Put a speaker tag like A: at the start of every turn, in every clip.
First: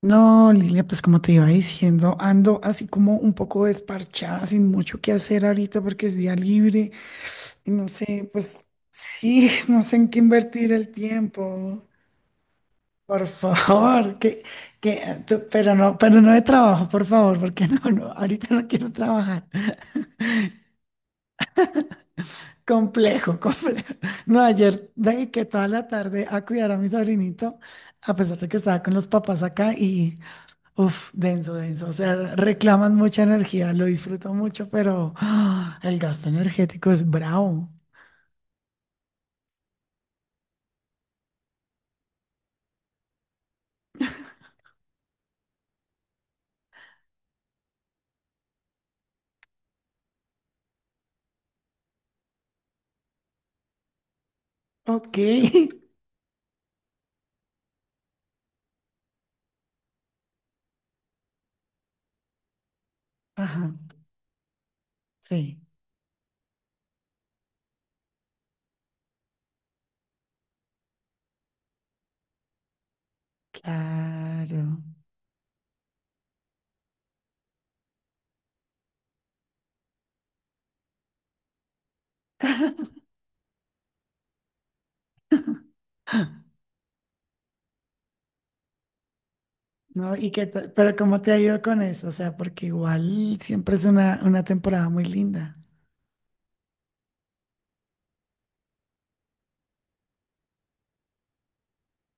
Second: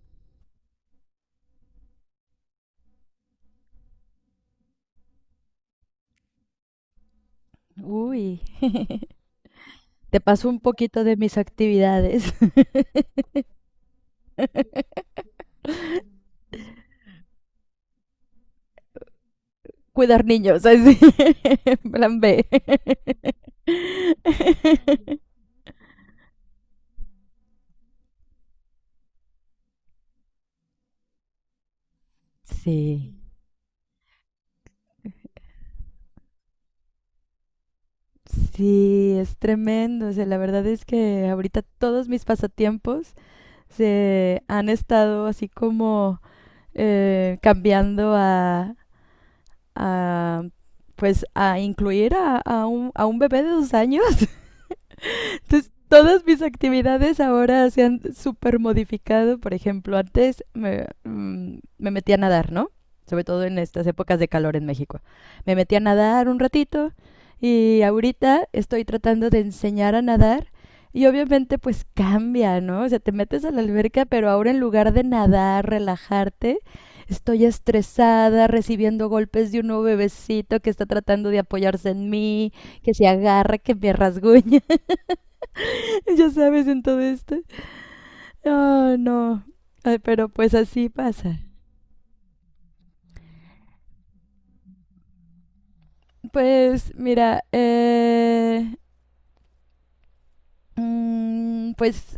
A: No, Lilia, pues como te iba diciendo, ando así como un poco desparchada, sin mucho que hacer ahorita porque es día libre y no sé,
B: Uy,
A: pues sí, no sé en qué
B: te paso un
A: invertir el
B: poquito de mis
A: tiempo.
B: actividades.
A: Por favor, pero no de trabajo, por favor, porque no, no, ahorita no quiero trabajar.
B: Cuidar niños, así. Plan B.
A: Complejo, complejo. No, ayer dediqué toda la tarde a cuidar a mi sobrinito, a pesar de que estaba con los papás acá y uf, denso, denso. O sea, reclaman
B: Sí,
A: mucha energía, lo disfruto mucho, pero el gasto energético es bravo.
B: sí, es tremendo. O sea, la verdad es que ahorita todos mis pasatiempos se han estado así como cambiando a, pues a incluir a un bebé de 2 años.
A: Ok.
B: Entonces, todas mis actividades ahora se han súper modificado. Por ejemplo, antes me metía a nadar, ¿no? Sobre todo en
A: Ajá,
B: estas épocas de calor en México. Me
A: sí,
B: metí a nadar un ratito y ahorita estoy tratando de enseñar a nadar y obviamente pues cambia, ¿no? O sea, te metes a la alberca, pero ahora en
A: claro.
B: lugar de nadar, relajarte, estoy estresada, recibiendo golpes de un nuevo bebecito que está tratando de apoyarse en mí, que se agarra, que me rasguña. Ya sabes, en todo esto. Ah, no. Ay,
A: No,
B: pero pues así
A: pero ¿cómo te ha
B: pasa.
A: ido con eso? O sea, porque igual siempre es una temporada muy linda.
B: Pues mira, pues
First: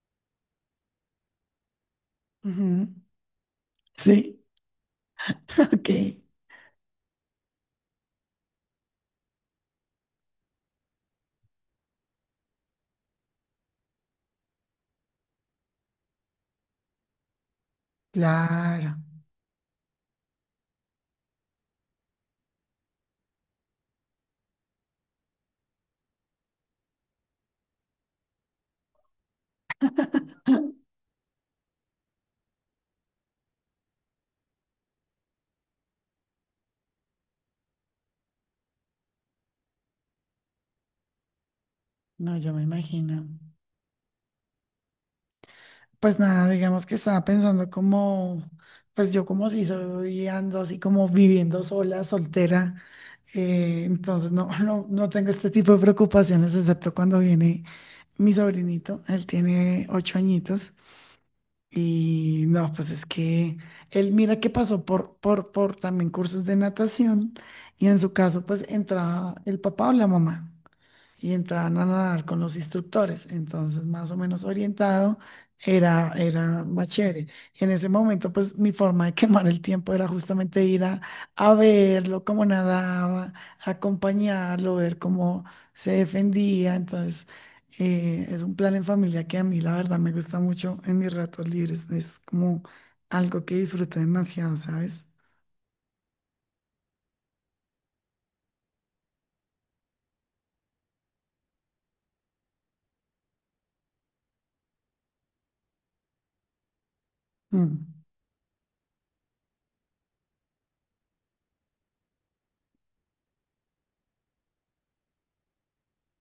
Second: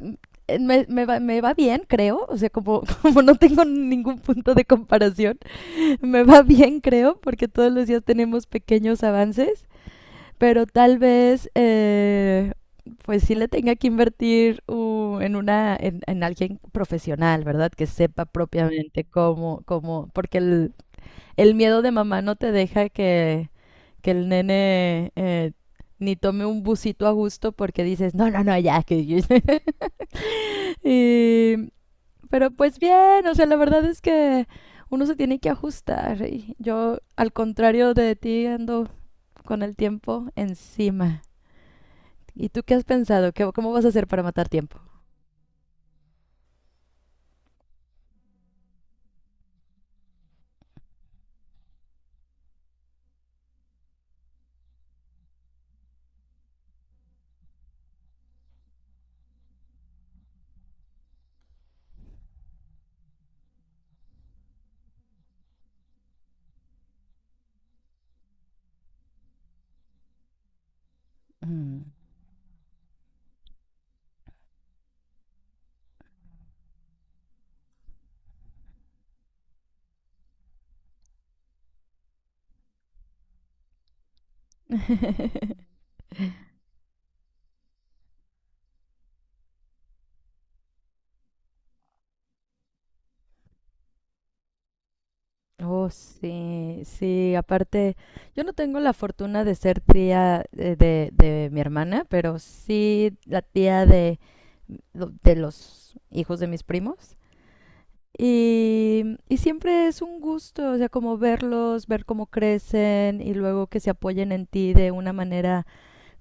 B: me va bien, creo. O sea, como,
A: Ujú.
B: como no tengo ningún
A: Sí,
B: punto de comparación,
A: ok.
B: me va bien, creo, porque todos los días tenemos pequeños avances, pero tal vez, pues sí le tenga que invertir en alguien profesional, ¿verdad? Que sepa
A: Claro.
B: propiamente cómo, porque el miedo de mamá no te deja que el nene ni tome un busito a gusto porque dices, no, no, no, ya. Y, pero pues bien, o sea, la verdad es que uno se tiene que ajustar. Y yo, al contrario de ti, ando con el tiempo encima.
A: No,
B: ¿Y
A: yo me
B: tú qué has
A: imagino.
B: pensado? ¿Cómo vas a hacer para matar tiempo?
A: Pues nada, digamos que estaba pensando como, pues yo como si soy ando así como viviendo sola, soltera. Entonces no, no, no tengo este tipo de preocupaciones, excepto cuando viene mi sobrinito. Él tiene 8 añitos. Y no, pues es que él mira que pasó por también cursos de natación. Y en su caso, pues entraba el papá o la mamá y entraban
B: Mm.
A: a nadar con los instructores, entonces más o menos orientado era más chévere. Y en ese momento, pues mi forma de quemar el tiempo era justamente ir a verlo, cómo nadaba, acompañarlo, ver cómo se defendía. Entonces, es un plan en familia que a mí, la verdad, me gusta mucho en mis ratos libres. Es como algo que disfruto demasiado, ¿sabes?
B: Oh, sí, sí, aparte, yo no tengo la fortuna de ser tía de mi hermana, pero sí la tía de los hijos de mis primos.
A: Mm.
B: Y siempre es un gusto, o sea, como verlos, ver cómo crecen y luego que se apoyen en ti de una manera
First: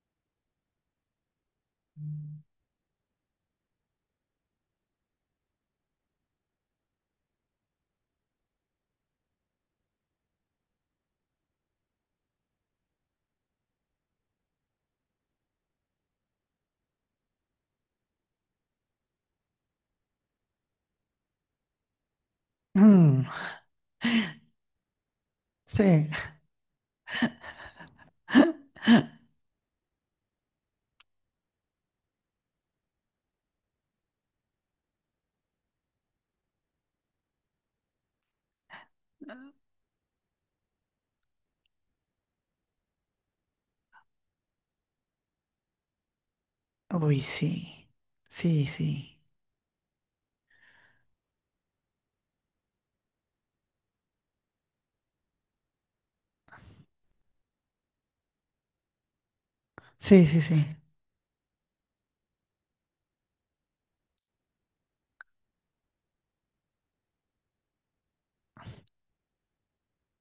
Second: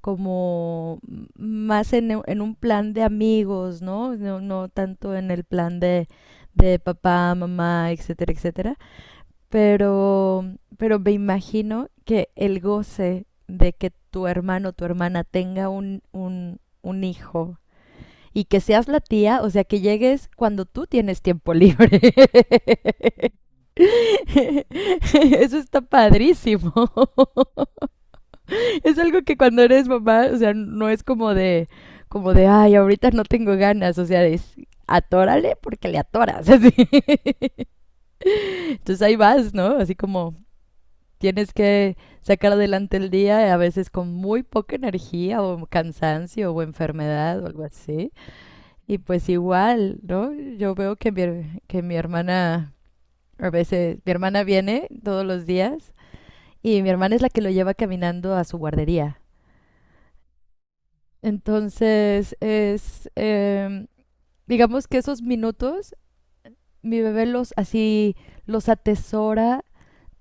B: como más en un plan de amigos, ¿no? No, no tanto en el plan de papá, mamá, etcétera, etcétera. Pero, pero me imagino que el goce de que tu hermano o tu hermana tenga un hijo y que seas la tía, o sea, que llegues cuando tú tienes tiempo libre.
A: Mm,
B: Eso está
A: sí,
B: padrísimo. Es algo que cuando eres mamá, o sea, no es como de, ay, ahorita no tengo ganas, o sea, es atórale porque le atoras. así. Entonces ahí vas, ¿no? Así como tienes que sacar adelante el día, a veces con muy poca energía o cansancio o
A: uy,
B: enfermedad o algo
A: sí,
B: así.
A: sí,
B: Y
A: sí,
B: pues igual, ¿no? Yo veo que que mi hermana, a veces, mi hermana viene todos los días y mi hermana es la que lo lleva caminando a su guardería.
A: sí, sí, sí.
B: Entonces, digamos que esos minutos, mi bebé los así, los atesora.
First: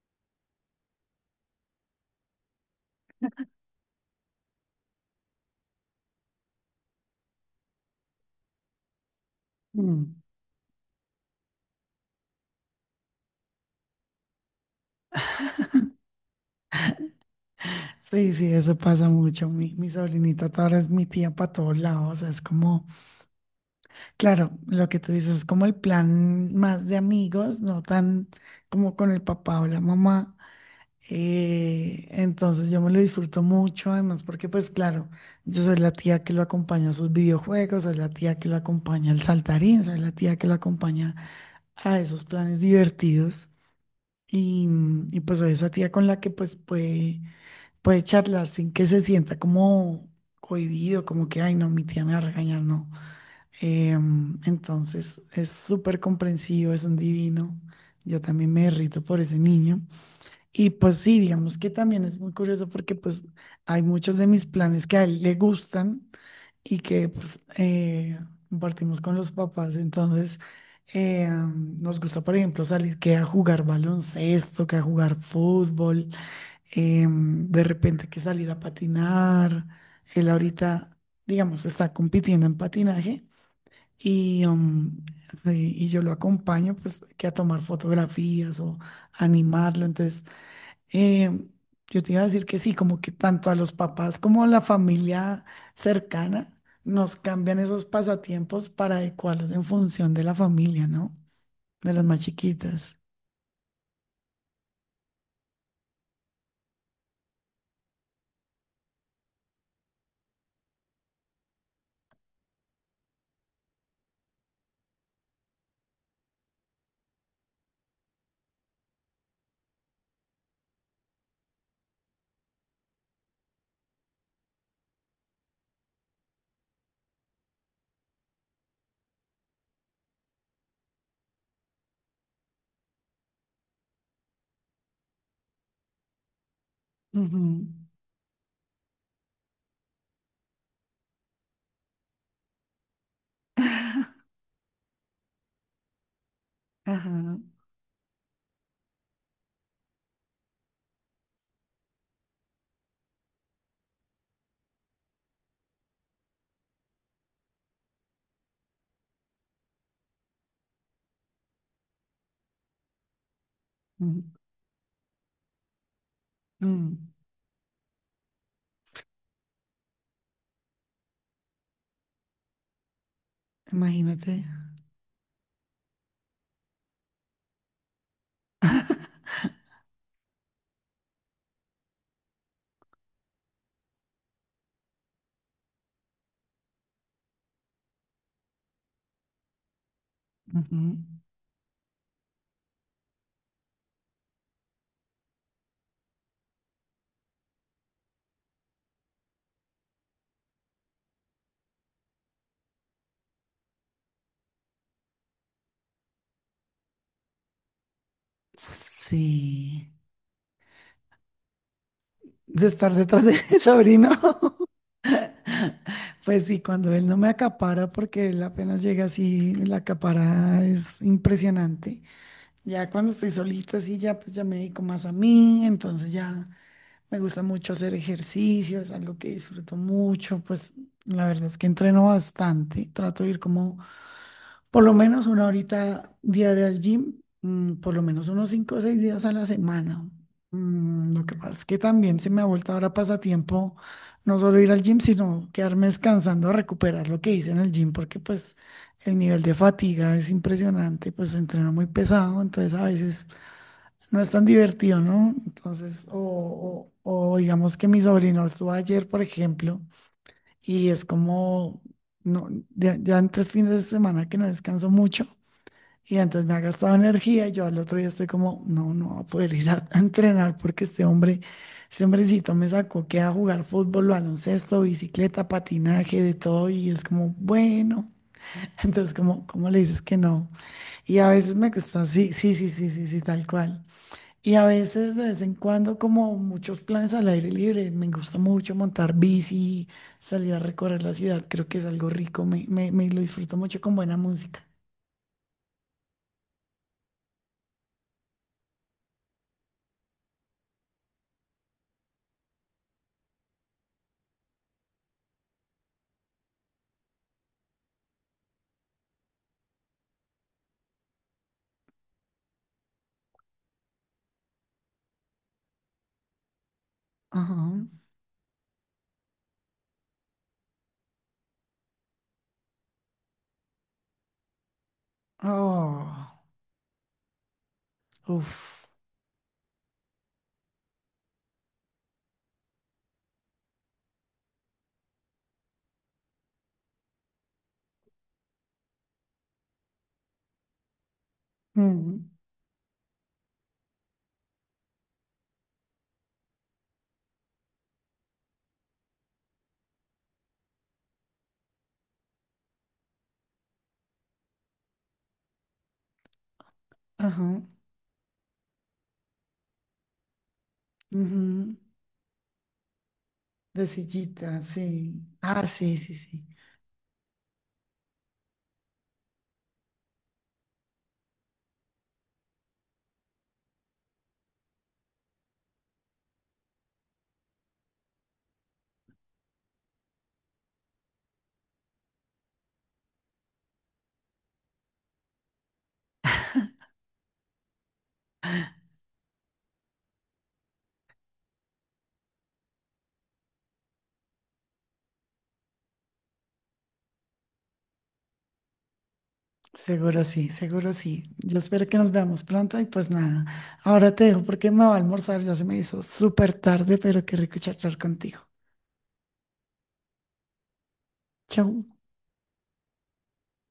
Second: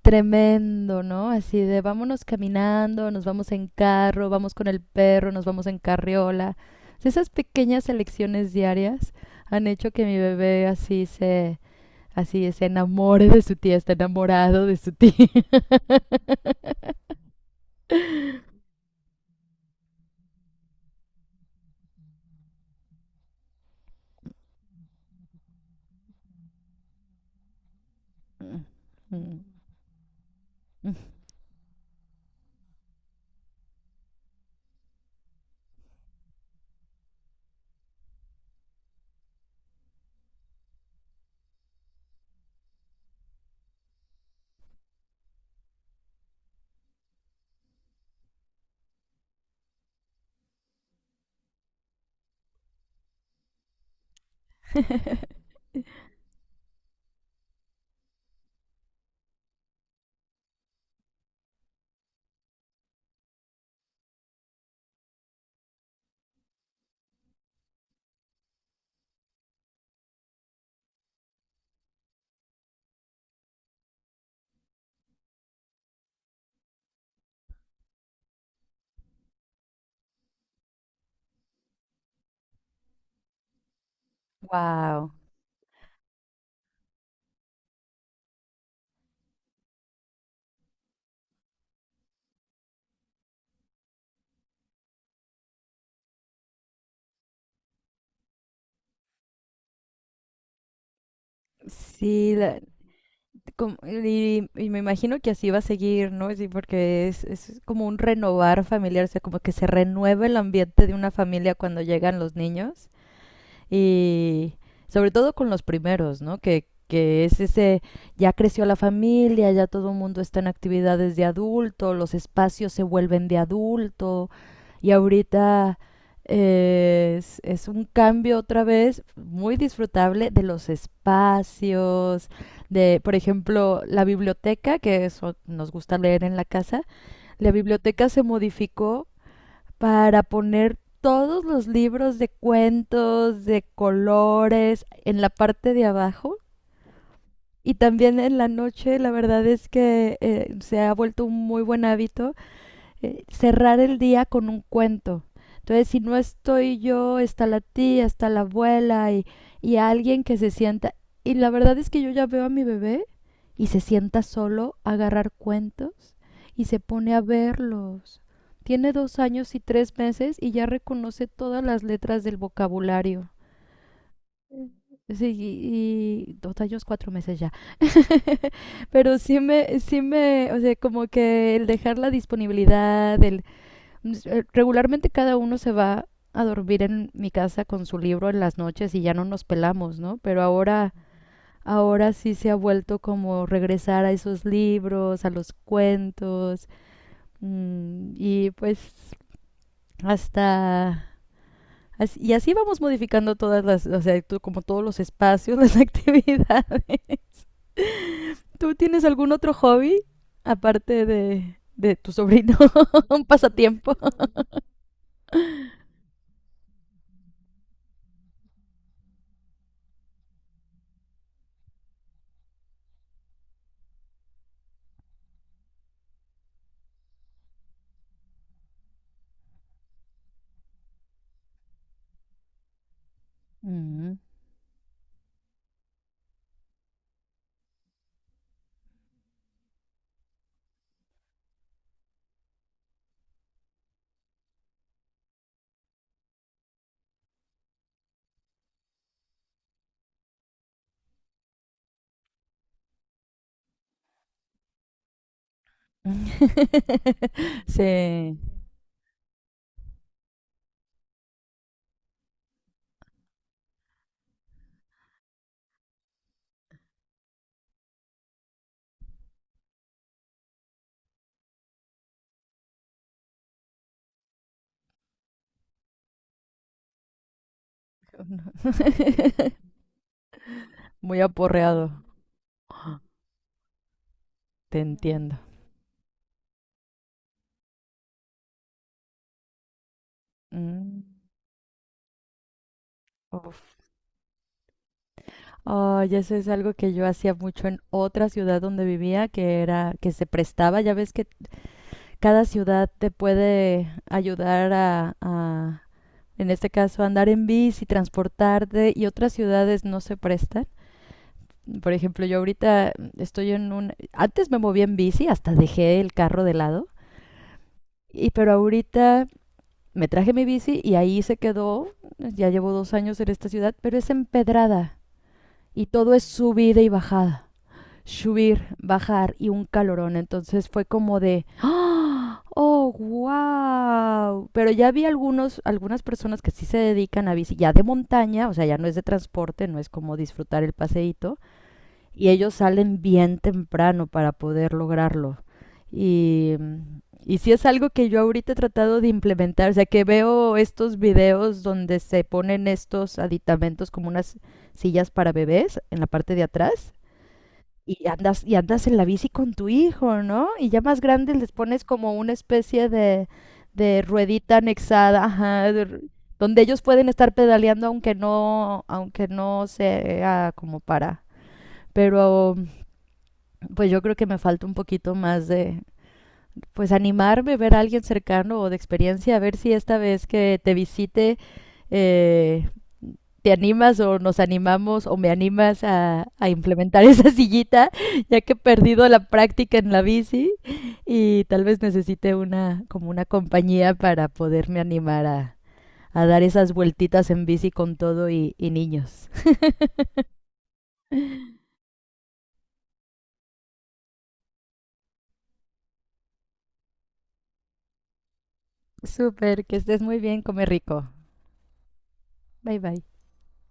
B: Tremendo, ¿no? Así de vámonos caminando, nos vamos en carro, vamos con el perro, nos vamos en carriola. O sea, esas pequeñas elecciones diarias han hecho que
A: Mm.
B: mi bebé así se enamore de su tía, está enamorado de su tía.
A: Sí, sí, eso pasa mucho. Mi sobrinita toda ahora es mi tía para todos lados. O sea, es como, claro, lo que tú dices es como el plan más de amigos, no tan como con el papá o la mamá. Entonces yo me lo disfruto mucho, además, porque pues claro, yo soy la tía que lo acompaña a sus videojuegos, soy la tía que lo acompaña al saltarín, soy la tía que lo acompaña a esos planes divertidos. Y, y pues soy esa tía con la que pues puede charlar sin que se sienta como cohibido, como que, ay, no, mi tía me va a regañar, no. Entonces es súper comprensivo, es un divino. Yo también me derrito por ese niño. Y pues sí, digamos que también es muy curioso porque pues hay muchos de mis planes que a él le gustan y que pues compartimos con los papás. Entonces nos gusta, por ejemplo, salir que a jugar baloncesto, que a jugar fútbol de repente que salir a patinar. Él ahorita, digamos, está compitiendo en patinaje y,
B: Wow.
A: sí, y yo lo acompaño pues que a tomar fotografías o animarlo. Entonces, em, yo te iba a decir que sí, como que tanto a los papás como a la familia cercana nos cambian esos pasatiempos para adecuarlos en función de la familia, ¿no? De las más
B: Sí,
A: chiquitas.
B: y me imagino que así va a seguir, ¿no? Sí, porque es como un renovar familiar, o sea, como que se renueva el ambiente de una familia cuando llegan los niños. Y sobre todo con los primeros, ¿no? Que es ese, ya creció la familia, ya todo el mundo está en actividades de adulto, los espacios se vuelven de adulto y ahorita es un cambio otra vez muy disfrutable de los espacios, de, por ejemplo, la biblioteca, que eso nos gusta leer en la casa, la
A: Ujú.
B: biblioteca se modificó para poner todos los libros de cuentos, de colores, en la parte de abajo.
A: Ajá.
B: Y también en la noche, la verdad es que se ha vuelto un muy buen hábito cerrar el día con un cuento. Entonces, si no estoy yo, está la tía, está la abuela y alguien que se sienta. Y la verdad es que yo ya veo a mi bebé y se sienta
A: Ujú.
B: solo a agarrar cuentos y se
A: Mm.
B: pone a verlos. Tiene 2 años y 3 meses y ya reconoce todas las letras del vocabulario.
A: Imagínate.
B: Sí, y 2 años, 4 meses ya. Pero sí me, o sea, como que el dejar la disponibilidad, pues, regularmente cada uno se va a dormir en mi casa con su libro en las noches y ya no nos pelamos, ¿no? Pero
A: Ujú.
B: ahora, ahora sí se ha vuelto como regresar a esos libros, a los cuentos y pues hasta Y así vamos modificando todas las, o sea, como todos los espacios, las actividades. ¿Tú tienes algún otro
A: Sí.
B: hobby aparte de tu sobrino?
A: De estar detrás
B: Un
A: de mi
B: pasatiempo.
A: sobrino. Pues sí, cuando él no me acapara, porque él apenas llega así, la acapara es impresionante. Ya cuando estoy solita, así ya, pues ya me dedico más a mí, entonces ya me gusta mucho hacer ejercicio, es algo que disfruto mucho, pues la verdad es que entreno bastante, trato de ir como
B: Mm.
A: por lo menos una horita diaria al gym, por lo menos unos 5 o 6 días a la semana. Lo que pasa es que también se me ha vuelto ahora pasatiempo no solo ir al gym, sino quedarme descansando a recuperar lo que hice en el gym, porque pues el nivel de fatiga es impresionante, pues entreno muy pesado, entonces a veces no es tan divertido, ¿no? Entonces, o digamos que mi
B: Sí.
A: sobrino estuvo ayer, por ejemplo, y es como... No, ya, ya en 3 fines de semana que no descanso mucho y entonces me ha gastado energía y yo al otro día estoy como, no, no voy a poder ir a entrenar porque este hombre, este hombrecito me sacó que a jugar fútbol, baloncesto, bicicleta, patinaje, de todo y es como, bueno, entonces como, ¿cómo le dices que no? Y
B: Muy
A: a veces me
B: aporreado,
A: cuesta, sí, sí, sí, sí, sí, sí, tal cual. Y a
B: te
A: veces de
B: entiendo.
A: vez en cuando como muchos planes al aire libre, me gusta mucho montar bici, salir a recorrer
B: Mm,
A: la ciudad, creo que es algo rico, me lo disfruto
B: uf.
A: mucho con buena música.
B: Ay, eso es algo que yo hacía mucho en otra ciudad donde vivía, que era que se prestaba. Ya ves que cada ciudad te puede ayudar a, en este caso, andar en bici, transportarte, y otras ciudades no se prestan. Por ejemplo, yo ahorita estoy en un... Antes me movía en bici, hasta dejé el carro de lado,
A: Ajá.
B: y pero ahorita me traje mi bici y ahí se quedó. Ya llevo 2 años en esta ciudad, pero es empedrada y todo es
A: Oh,
B: subida y bajada. Subir,
A: uff.
B: bajar y un calorón. Entonces fue como de. ¡Ah! ¡Oh, wow! Pero ya vi algunos, algunas personas que sí se dedican a bici ya de montaña, o sea, ya no es de transporte, no es como disfrutar el paseíto,
A: Mm,
B: y ellos salen bien temprano para poder lograrlo. Y, y sí es algo que yo ahorita he tratado de implementar, o sea que veo estos videos donde se ponen estos aditamentos como unas sillas para bebés en la parte de atrás
A: ajá.
B: y andas en la bici con tu hijo, ¿no? Y ya más grandes les
A: Ujú.
B: pones como una especie
A: De
B: de ruedita
A: sillita, sí.
B: anexada,
A: Ah,
B: ajá,
A: sí, sí, sí.
B: donde ellos pueden estar pedaleando aunque no sea como para. Pero pues yo creo que me falta un poquito más de, pues animarme, ver a alguien cercano o de experiencia, a ver si esta vez que te visite eh, te animas o nos animamos o me animas a implementar esa sillita, ya que he perdido la práctica en la bici y tal vez necesite como una compañía para poderme animar a dar esas vueltitas en bici con todo y niños.
A: Seguro sí, seguro sí. Yo espero que nos veamos pronto y pues nada. Ahora te dejo porque me va a almorzar. Ya se me hizo súper tarde, pero qué rico charlar contigo.
B: Súper, que estés muy bien, come rico.
A: Chau.
B: Bye bye.